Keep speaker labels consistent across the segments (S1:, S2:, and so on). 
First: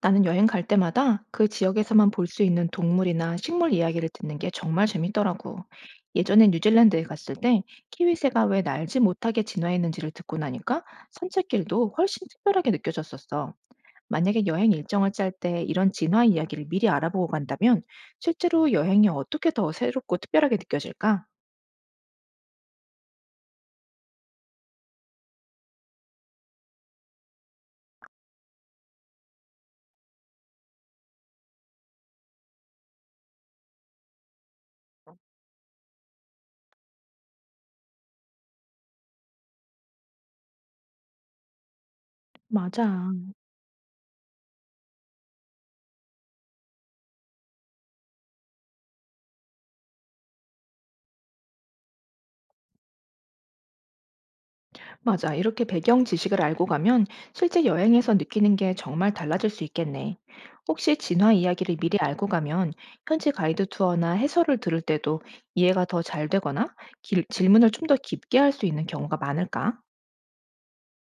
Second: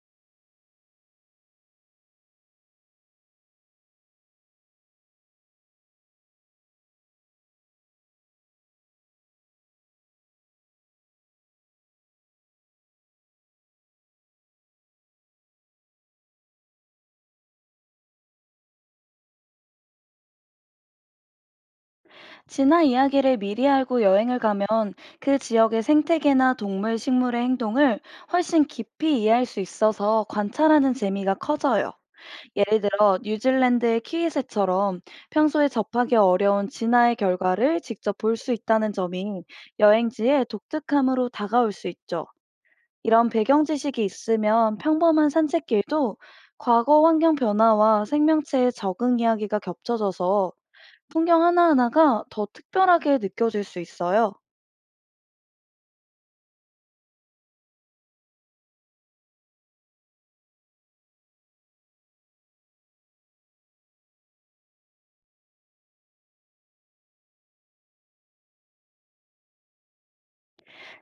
S1: 나는 여행 갈 때마다 그 지역에서만 볼 수 있는 동물이나 식물 이야기를 듣는 게 정말 재밌더라고. 예전에 뉴질랜드에 갔을 때 키위새가 왜 날지 못하게 진화했는지를 듣고 나니까 산책길도 훨씬 특별하게 느껴졌었어. 만약에 여행 일정을 짤 때 이런 진화 이야기를 미리 알아보고 간다면 실제로 여행이 어떻게 더 새롭고 특별하게 느껴질까?
S2: 진화 이야기를 미리 알고 여행을 가면 그 지역의 생태계나 동물, 식물의 행동을 훨씬 깊이 이해할 수 있어서 관찰하는 재미가 커져요. 예를 들어 뉴질랜드의 키위새처럼 평소에 접하기 어려운 진화의 결과를 직접 볼 수 있다는 점이 여행지의 독특함으로 다가올 수 있죠.
S1: 맞아.
S2: 이런 배경 지식이 있으면 평범한 산책길도 과거 환경 변화와 생명체의 적응 이야기가 겹쳐져서 풍경 하나하나가 더 특별하게 느껴질 수 있어요.
S1: 맞아. 이렇게 배경 지식을 알고 가면 실제 여행에서 느끼는 게 정말 달라질 수 있겠네. 혹시 진화 이야기를 미리 알고 가면 현지 가이드 투어나 해설을 들을 때도 이해가 더 잘 되거나 질문을 좀 더 깊게 할 수 있는 경우가 많을까?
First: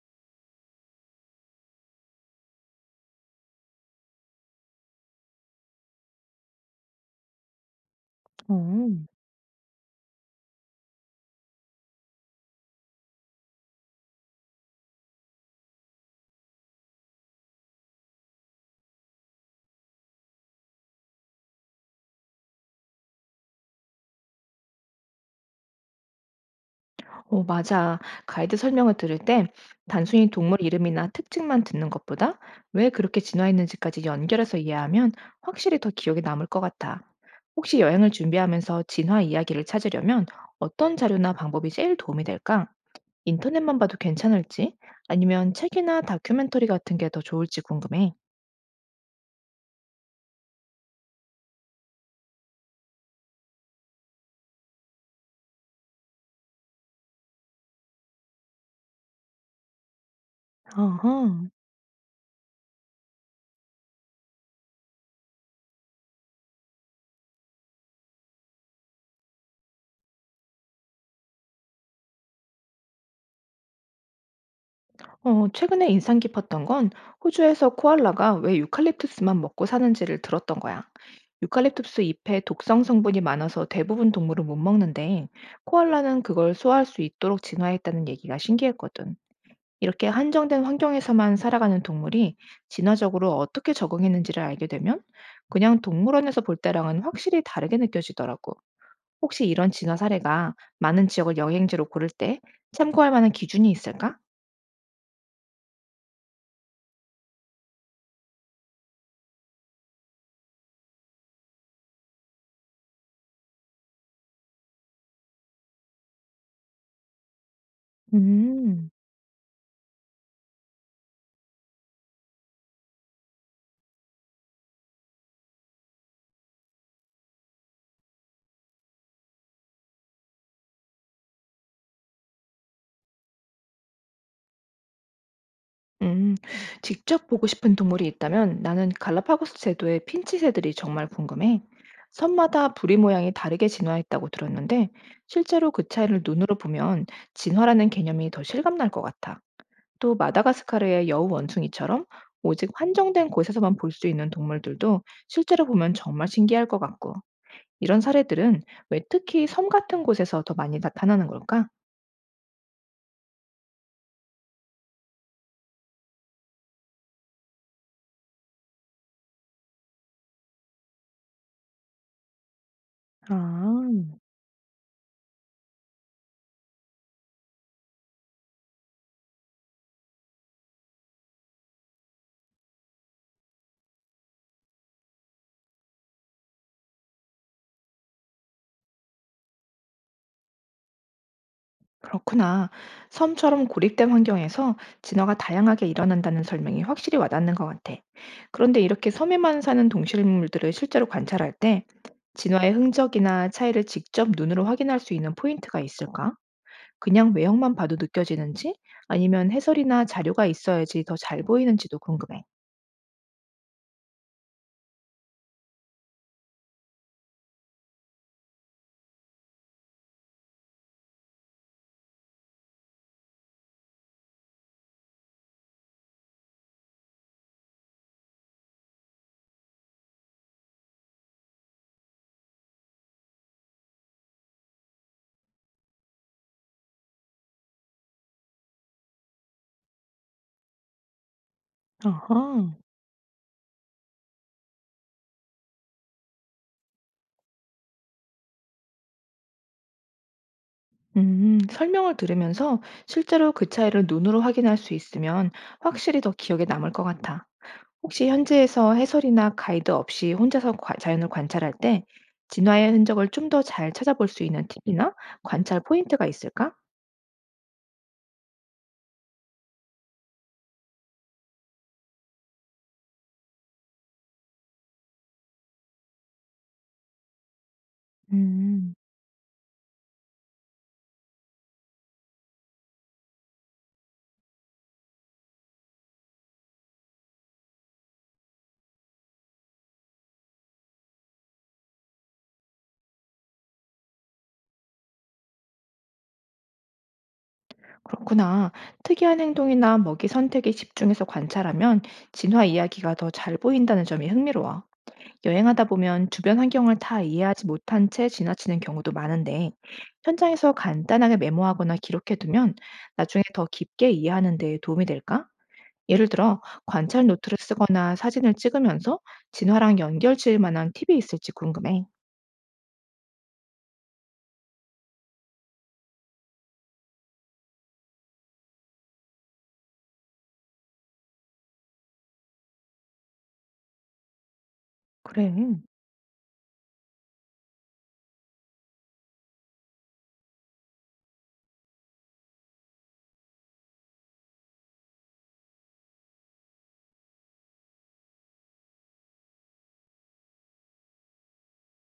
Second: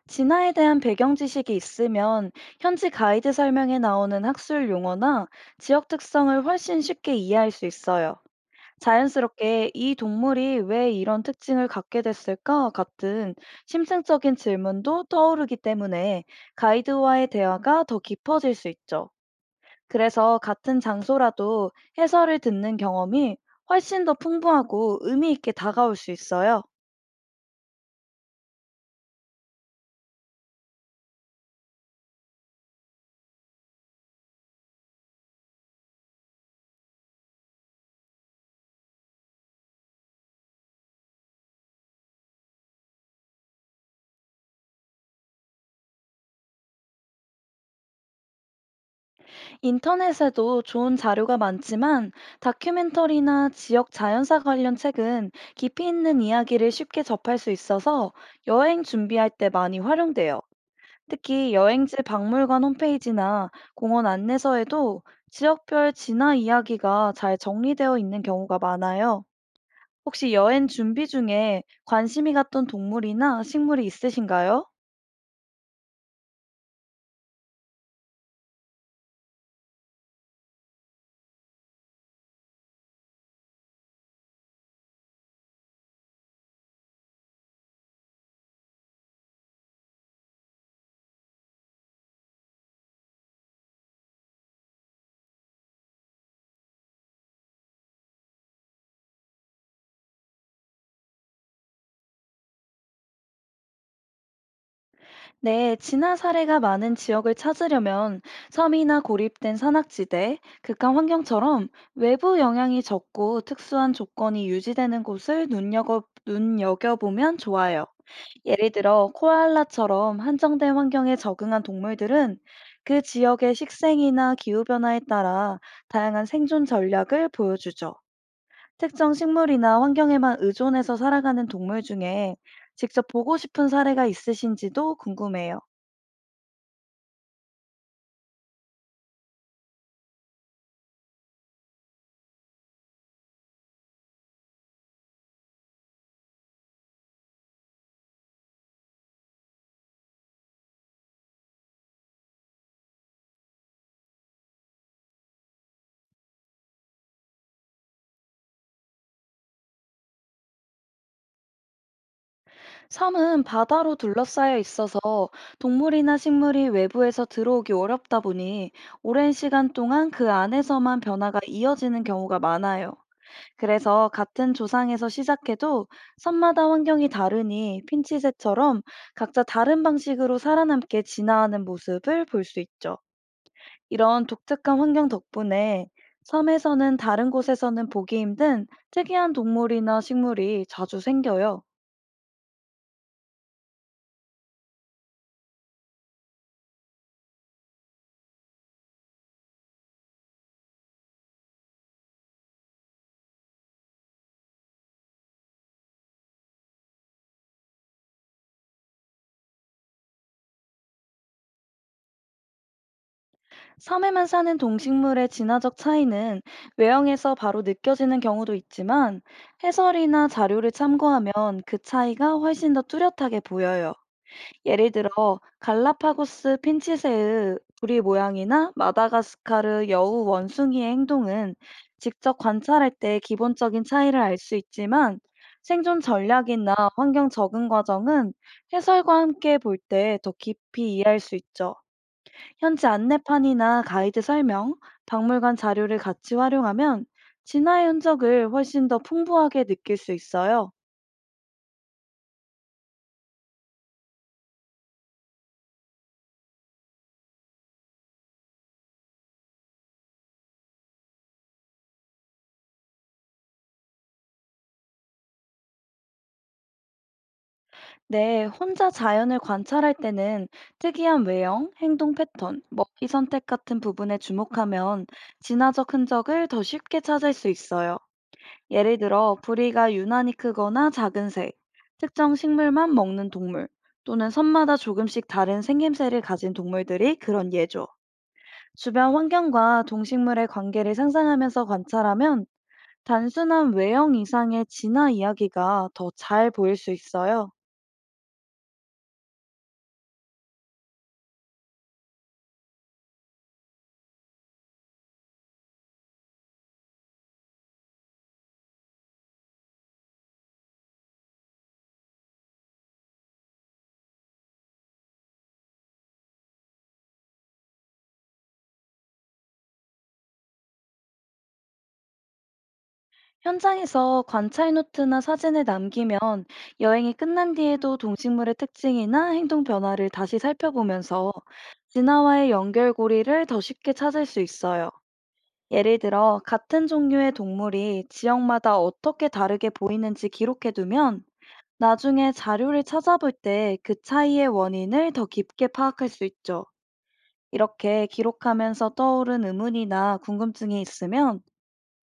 S2: 진화에 대한 배경 지식이 있으면 현지 가이드 설명에 나오는 학술 용어나 지역 특성을 훨씬 쉽게 이해할 수 있어요.
S1: 어.
S2: 자연스럽게 이 동물이 왜 이런 특징을 갖게 됐을까 같은 심층적인 질문도 떠오르기 때문에 가이드와의 대화가 더 깊어질 수 있죠. 그래서 같은 장소라도 해설을 듣는 경험이 훨씬 더 풍부하고 의미 있게 다가올 수 있어요.
S1: 어, 맞아. 가이드 설명을 들을 때 단순히 동물 이름이나 특징만 듣는 것보다 왜 그렇게 진화했는지까지 연결해서 이해하면 확실히 더 기억에 남을 것 같아. 혹시 여행을 준비하면서 진화 이야기를 찾으려면 어떤 자료나 방법이 제일 도움이 될까? 인터넷만 봐도 괜찮을지 아니면 책이나 다큐멘터리 같은 게 더 좋을지 궁금해.
S2: 인터넷에도 좋은 자료가 많지만 다큐멘터리나 지역 자연사 관련 책은 깊이 있는 이야기를 쉽게 접할 수 있어서 여행 준비할 때 많이 활용돼요.
S1: 어허.
S2: 특히 여행지 박물관 홈페이지나 공원 안내서에도 지역별 진화 이야기가 잘 정리되어 있는 경우가 많아요. 혹시 여행 준비 중에 관심이 갔던 동물이나 식물이 있으신가요?
S1: 어, 최근에 인상 깊었던 건 호주에서 코알라가 왜 유칼립투스만 먹고 사는지를 들었던 거야. 유칼립투스 잎에 독성 성분이 많아서 대부분 동물은 못 먹는데 코알라는 그걸 소화할 수 있도록 진화했다는 얘기가 신기했거든. 이렇게 한정된 환경에서만 살아가는 동물이 진화적으로 어떻게 적응했는지를 알게 되면 그냥 동물원에서 볼 때랑은 확실히 다르게 느껴지더라고. 혹시 이런 진화 사례가 많은 지역을 여행지로 고를 때 참고할 만한 기준이 있을까?
S2: 네, 진화 사례가 많은 지역을 찾으려면 섬이나 고립된 산악지대, 극한 환경처럼 외부 영향이 적고 특수한 조건이 유지되는 곳을 눈여겨보면 좋아요. 예를
S1: 음,
S2: 들어, 코알라처럼 한정된 환경에 적응한 동물들은 그 지역의 식생이나 기후변화에 따라 다양한 생존 전략을 보여주죠. 특정 식물이나 환경에만 의존해서 살아가는 동물 중에 직접 보고 싶은 사례가 있으신지도 궁금해요.
S1: 음. 직접 보고 싶은 동물이 있다면 나는 갈라파고스 제도의 핀치 새들이 정말 궁금해. 섬마다 부리 모양이 다르게 진화했다고 들었는데 실제로 그 차이를 눈으로 보면 진화라는 개념이 더 실감날 것 같아. 또 마다가스카르의 여우 원숭이처럼 오직 한정된 곳에서만 볼 수 있는 동물들도 실제로 보면 정말 신기할 것 같고, 이런 사례들은 왜 특히 섬 같은 곳에서 더 많이 나타나는 걸까?
S2: 섬은 바다로 둘러싸여 있어서 동물이나 식물이 외부에서 들어오기 어렵다 보니 오랜 시간 동안 그 안에서만 변화가 이어지는 경우가 많아요. 그래서
S1: 아,
S2: 같은 조상에서 시작해도 섬마다 환경이 다르니 핀치새처럼 각자 다른 방식으로 살아남게 진화하는 모습을 볼 수 있죠. 이런 독특한 환경 덕분에 섬에서는 다른 곳에서는 보기 힘든 특이한 동물이나 식물이 자주 생겨요.
S1: 그렇구나. 섬처럼 고립된 환경에서 진화가 다양하게 일어난다는 설명이 확실히 와닿는 것 같아. 그런데 이렇게 섬에만 사는 동식물들을 실제로 관찰할 때 진화의 흔적이나 차이를 직접 눈으로 확인할 수 있는 포인트가 있을까? 그냥 외형만 봐도 느껴지는지 아니면 해설이나 자료가 있어야지 더 잘 보이는지도 궁금해.
S2: 섬에만 사는 동식물의 진화적 차이는 외형에서 바로 느껴지는 경우도 있지만 해설이나 자료를 참고하면 그 차이가 훨씬 더 뚜렷하게 보여요. 예를 들어 갈라파고스 핀치새의 부리 모양이나 마다가스카르 여우 원숭이의 행동은 직접 관찰할 때 기본적인 차이를 알 수 있지만 생존 전략이나 환경 적응 과정은 해설과 함께 볼 때 더 깊이 이해할 수 있죠.
S1: 아하.
S2: 현지 안내판이나 가이드 설명, 박물관 자료를 같이 활용하면 진화의 흔적을 훨씬 더 풍부하게 느낄 수 있어요.
S1: 설명을 들으면서 실제로 그 차이를 눈으로 확인할 수 있으면 확실히 더 기억에 남을 것 같아. 혹시 현지에서 해설이나 가이드 없이 혼자서 자연을 관찰할 때 진화의 흔적을 좀 더 잘 찾아볼 수 있는 팁이나 관찰 포인트가 있을까?
S2: 네, 혼자 자연을 관찰할 때는 특이한 외형, 행동 패턴, 먹이 선택 같은 부분에 주목하면 진화적 흔적을 더 쉽게 찾을 수 있어요.
S1: 음.
S2: 예를 들어, 부리가 유난히 크거나 작은 새, 특정 식물만 먹는 동물, 또는 섬마다 조금씩 다른 생김새를 가진 동물들이 그런 예죠. 주변 환경과 동식물의 관계를 상상하면서 관찰하면 단순한 외형 이상의 진화 이야기가 더 잘 보일 수 있어요.
S1: 그렇구나. 특이한 행동이나 먹이 선택에 집중해서 관찰하면 진화 이야기가 더 잘 보인다는 점이 흥미로워. 여행하다 보면 주변 환경을 다 이해하지 못한 채 지나치는 경우도 많은데, 현장에서 간단하게 메모하거나 기록해두면 나중에 더 깊게 이해하는 데 도움이 될까? 예를 들어, 관찰 노트를 쓰거나 사진을 찍으면서 진화랑 연결 지을 만한 팁이 있을지 궁금해.
S2: 현장에서 관찰 노트나 사진을 남기면 여행이 끝난 뒤에도 동식물의 특징이나 행동 변화를 다시 살펴보면서 진화와의 연결고리를 더 쉽게 찾을 수 있어요.
S1: 그래.
S2: 예를 들어 같은 종류의 동물이 지역마다 어떻게 다르게 보이는지 기록해두면 나중에 자료를 찾아볼 때 그 차이의 원인을 더 깊게 파악할 수 있죠. 이렇게 기록하면서 떠오른 의문이나 궁금증이 있으면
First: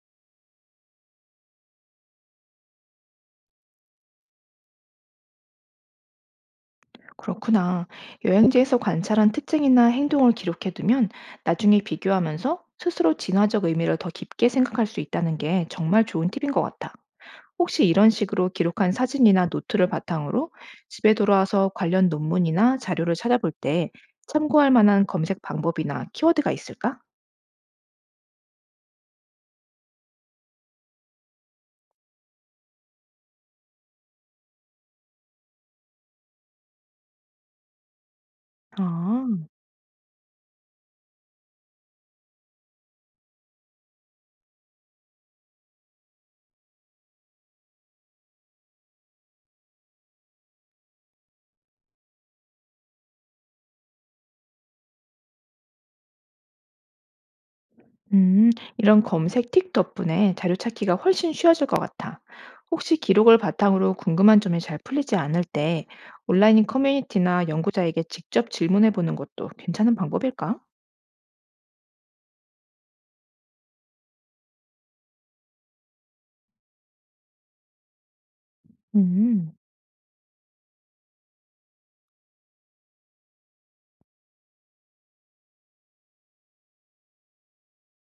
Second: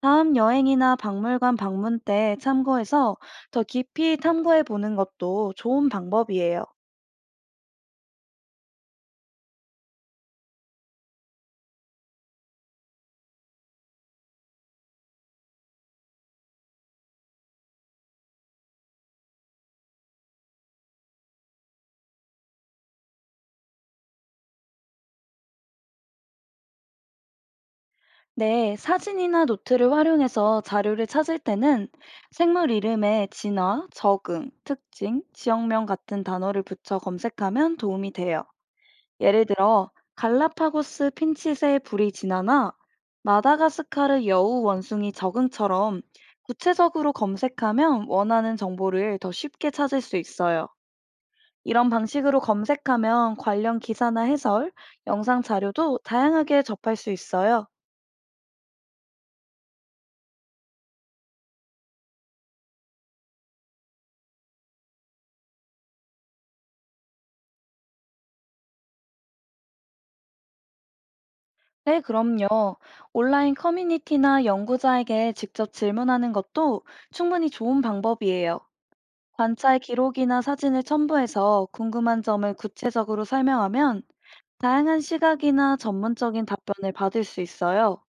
S2: 다음 여행이나 박물관 방문 때 참고해서 더 깊이 탐구해 보는 것도 좋은 방법이에요.
S1: 그렇구나. 여행지에서 관찰한 특징이나 행동을 기록해 두면 나중에 비교하면서 스스로 진화적 의미를 더 깊게 생각할 수 있다는 게 정말 좋은 팁인 것 같아. 혹시 이런 식으로 기록한 사진이나 노트를 바탕으로 집에 돌아와서 관련 논문이나 자료를 찾아볼 때 참고할 만한 검색 방법이나 키워드가 있을까?
S2: 네, 사진이나 노트를 활용해서 자료를 찾을 때는 생물 이름에 진화, 적응, 특징, 지역명 같은 단어를 붙여 검색하면 도움이 돼요. 예를
S1: 아.
S2: 들어 갈라파고스 핀칫의 불이 진화나 마다가스카르 여우 원숭이 적응처럼 구체적으로 검색하면 원하는 정보를 더 쉽게 찾을 수 있어요. 이런 방식으로 검색하면 관련 기사나 해설, 영상 자료도 다양하게 접할 수 있어요.
S1: 음, 이런 검색 팁 덕분에 자료 찾기가 훨씬 쉬워질 것 같아. 혹시 기록을 바탕으로 궁금한 점이 잘 풀리지 않을 때 온라인 커뮤니티나 연구자에게 직접 질문해 보는 것도 괜찮은 방법일까?
S2: 네, 그럼요. 온라인 커뮤니티나 연구자에게 직접 질문하는 것도 충분히 좋은 방법이에요.
S1: 음.
S2: 관찰 기록이나 사진을 첨부해서 궁금한 점을 구체적으로 설명하면 다양한 시각이나 전문적인 답변을 받을 수 있어요.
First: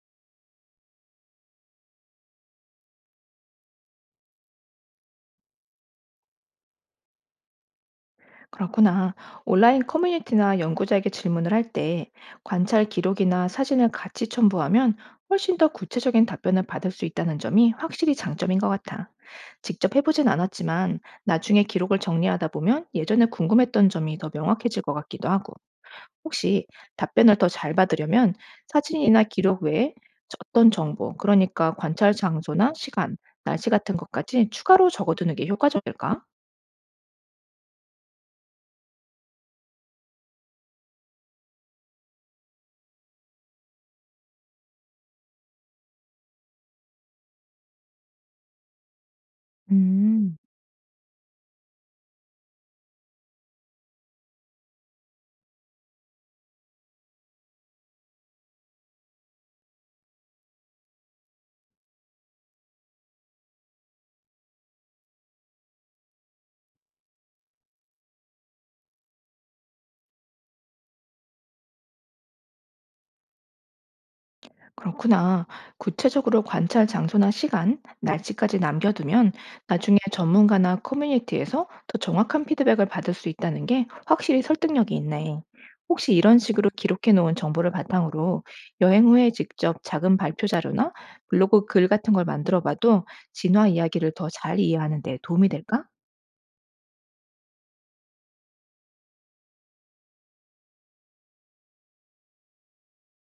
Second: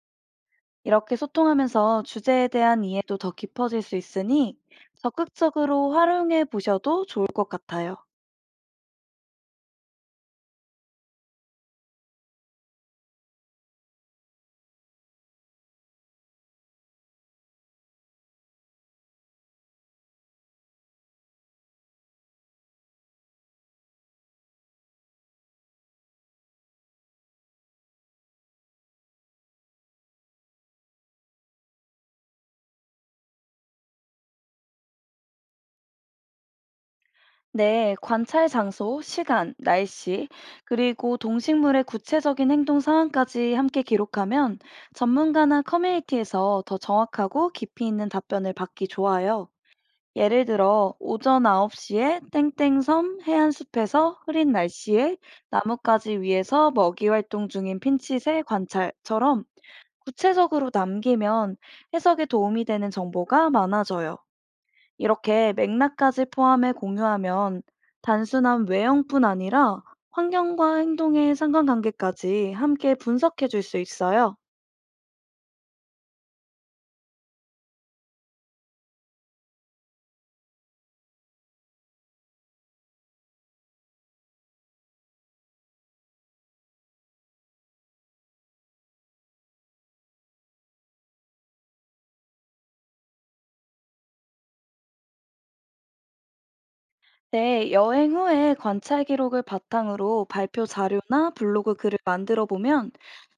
S2: 이렇게 소통하면서 주제에 대한 이해도 더 깊어질 수 있으니 적극적으로 활용해 보셔도 좋을 것 같아요.
S1: 그렇구나. 온라인 커뮤니티나 연구자에게 질문을 할 때 관찰 기록이나 사진을 같이 첨부하면 훨씬 더 구체적인 답변을 받을 수 있다는 점이 확실히 장점인 것 같아. 직접 해보진 않았지만 나중에 기록을 정리하다 보면 예전에 궁금했던 점이 더 명확해질 것 같기도 하고, 혹시 답변을 더 잘 받으려면 사진이나 기록 외에 어떤 정보, 그러니까 관찰 장소나 시간, 날씨 같은 것까지 추가로 적어두는 게 효과적일까?
S2: 네, 관찰 장소, 시간, 날씨, 그리고 동식물의 구체적인 행동 상황까지 함께 기록하면 전문가나 커뮤니티에서 더 정확하고 깊이 있는 답변을 받기 좋아요.
S1: 음.
S2: 예를 들어, 오전 9시에 땡땡섬 해안숲에서 흐린 날씨에 나뭇가지 위에서 먹이 활동 중인 핀칫의 관찰처럼 구체적으로 남기면 해석에 도움이 되는 정보가 많아져요. 이렇게 맥락까지 포함해 공유하면 단순한 외형뿐 아니라 환경과 행동의 상관관계까지 함께 분석해 줄 수 있어요.
S1: 그렇구나. 구체적으로 관찰 장소나 시간, 날짜까지 남겨두면 나중에 전문가나 커뮤니티에서 더 정확한 피드백을 받을 수 있다는 게 확실히 설득력이 있네. 혹시 이런 식으로 기록해 놓은 정보를 바탕으로 여행 후에 직접 작은 발표 자료나 블로그 글 같은 걸 만들어 봐도 진화 이야기를 더 잘 이해하는 데 도움이 될까?
S2: 네, 여행 후에 관찰 기록을 바탕으로 발표 자료나 블로그 글을 만들어 보면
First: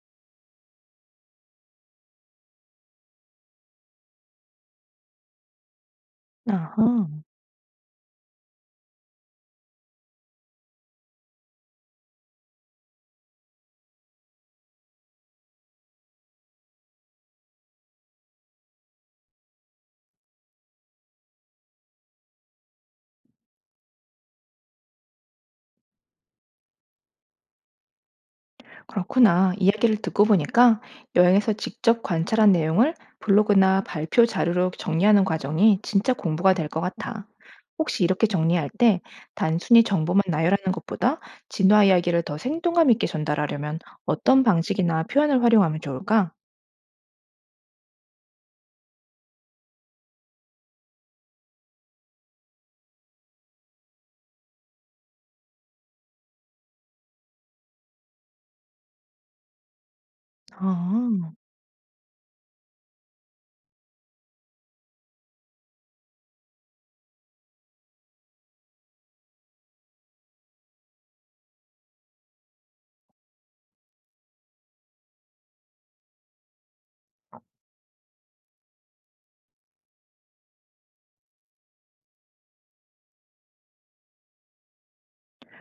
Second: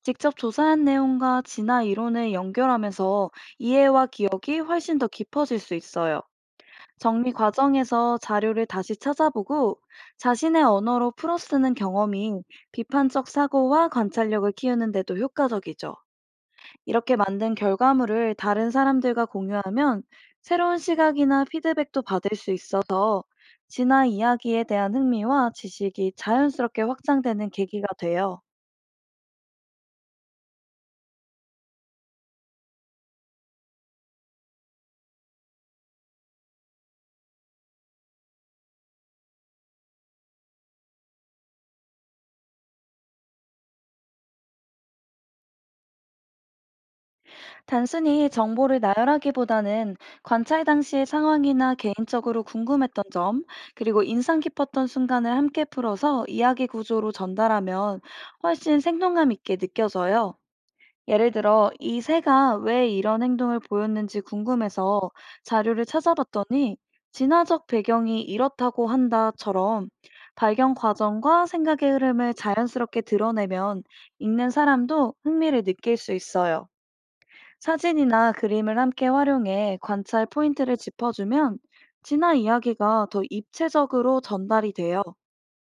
S2: 직접 조사한 내용과 진화 이론을 연결하면서 이해와 기억이 훨씬 더 깊어질 수 있어요.
S1: 아하.
S2: 정리 과정에서 자료를 다시 찾아보고 자신의 언어로 풀어쓰는 경험이 비판적 사고와 관찰력을 키우는 데도 효과적이죠. 이렇게 만든 결과물을 다른 사람들과 공유하면 새로운 시각이나 피드백도 받을 수 있어서 진화 이야기에 대한 흥미와 지식이 자연스럽게 확장되는 계기가 돼요.
S1: 그렇구나. 이야기를 듣고 보니까 여행에서 직접 관찰한 내용을 블로그나 발표 자료로 정리하는 과정이 진짜 공부가 될 것 같아. 혹시 이렇게 정리할 때 단순히 정보만 나열하는 것보다 진화 이야기를 더 생동감 있게 전달하려면 어떤 방식이나 표현을 활용하면 좋을까?
S2: 단순히 정보를 나열하기보다는 관찰 당시의 상황이나 개인적으로 궁금했던 점, 그리고 인상 깊었던 순간을 함께 풀어서 이야기 구조로 전달하면 훨씬 생동감 있게 느껴져요. 예를
S1: 아.
S2: 들어, 이 새가 왜 이런 행동을 보였는지 궁금해서 자료를 찾아봤더니 진화적 배경이 이렇다고 한다처럼 발견 과정과 생각의 흐름을 자연스럽게 드러내면 읽는 사람도 흥미를 느낄 수 있어요. 사진이나 그림을 함께 활용해 관찰 포인트를 짚어주면 진화 이야기가 더 입체적으로 전달이 돼요.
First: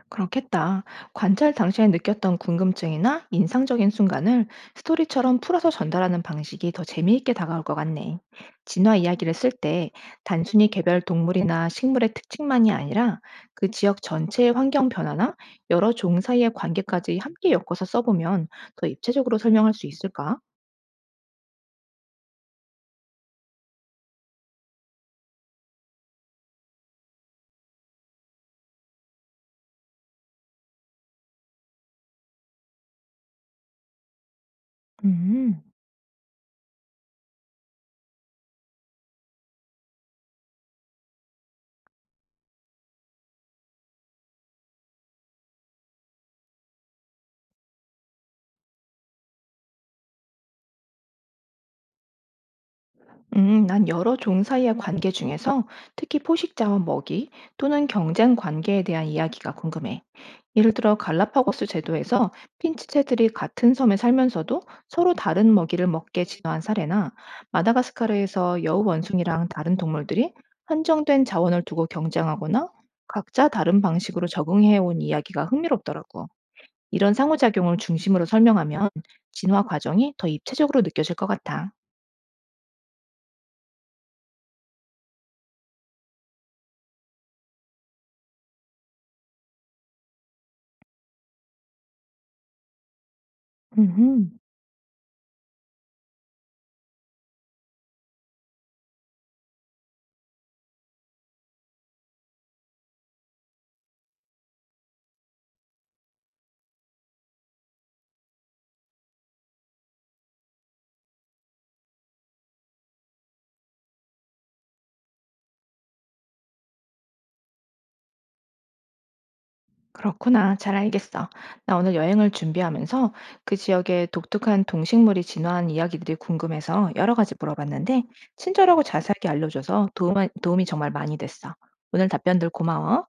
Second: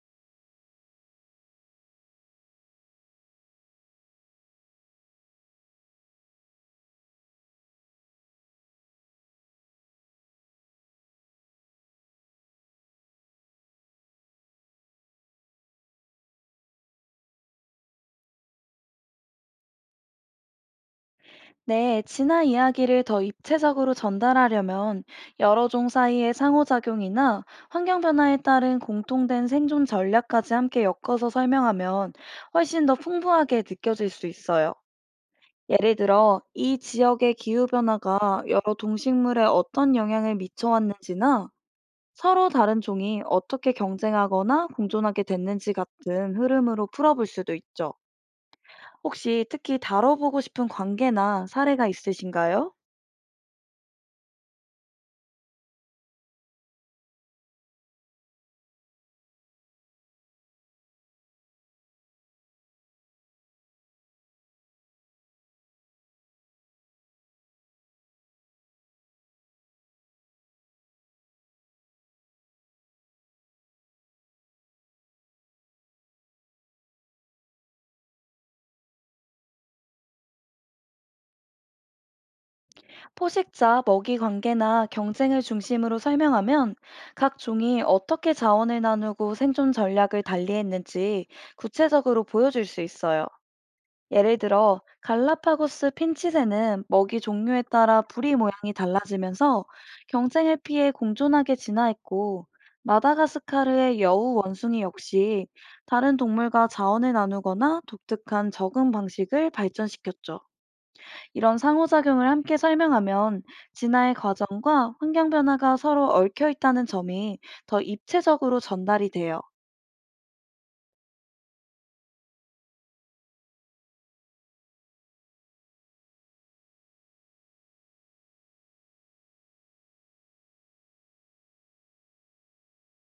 S1: 그렇겠다. 관찰 당시에 느꼈던 궁금증이나 인상적인 순간을 스토리처럼 풀어서 전달하는 방식이 더 재미있게 다가올 것 같네. 진화 이야기를 쓸 때 단순히 개별 동물이나 식물의 특징만이 아니라 그 지역 전체의 환경 변화나 여러 종 사이의 관계까지 함께 엮어서 써보면 더 입체적으로 설명할 수 있을까?
S2: 네, 진화 이야기를 더 입체적으로 전달하려면 여러 종 사이의 상호작용이나 환경 변화에 따른 공통된 생존 전략까지 함께 엮어서 설명하면 훨씬 더 풍부하게 느껴질 수 있어요.
S1: 음.
S2: 예를 들어, 이 지역의 기후변화가 여러 동식물에 어떤 영향을 미쳐왔는지나 서로 다른 종이 어떻게 경쟁하거나 공존하게 됐는지 같은 흐름으로 풀어볼 수도 있죠. 혹시 특히 다뤄보고 싶은 관계나 사례가 있으신가요?
S1: 난 여러 종 사이의 관계 중에서 특히 포식 자원 먹이 또는 경쟁 관계에 대한 이야기가 궁금해. 예를 들어 갈라파고스 제도에서 핀치채들이 같은 섬에 살면서도 서로 다른 먹이를 먹게 진화한 사례나 마다가스카르에서 여우 원숭이랑 다른 동물들이 한정된 자원을 두고 경쟁하거나 각자 다른 방식으로 적응해온 이야기가 흥미롭더라고. 이런 상호작용을 중심으로 설명하면 진화 과정이 더 입체적으로 느껴질 것 같아.
S2: 포식자, 먹이 관계나 경쟁을 중심으로 설명하면 각 종이 어떻게 자원을 나누고 생존 전략을 달리했는지 구체적으로 보여줄 수 있어요.
S1: 음흠.
S2: 예를 들어, 갈라파고스 핀치새는 먹이 종류에 따라 부리 모양이 달라지면서 경쟁을 피해 공존하게 진화했고, 마다가스카르의 여우 원숭이 역시 다른 동물과 자원을 나누거나 독특한 적응 방식을 발전시켰죠. 이런 상호작용을 함께 설명하면 진화의 과정과 환경 변화가 서로 얽혀 있다는 점이 더 입체적으로 전달이 돼요.
S1: 그렇구나. 잘 알겠어. 나 오늘 여행을 준비하면서 그 지역의 독특한 동식물이 진화한 이야기들이 궁금해서 여러 가지 물어봤는데, 친절하고 자세하게 알려줘서 도움이 정말 많이 됐어. 오늘 답변들 고마워.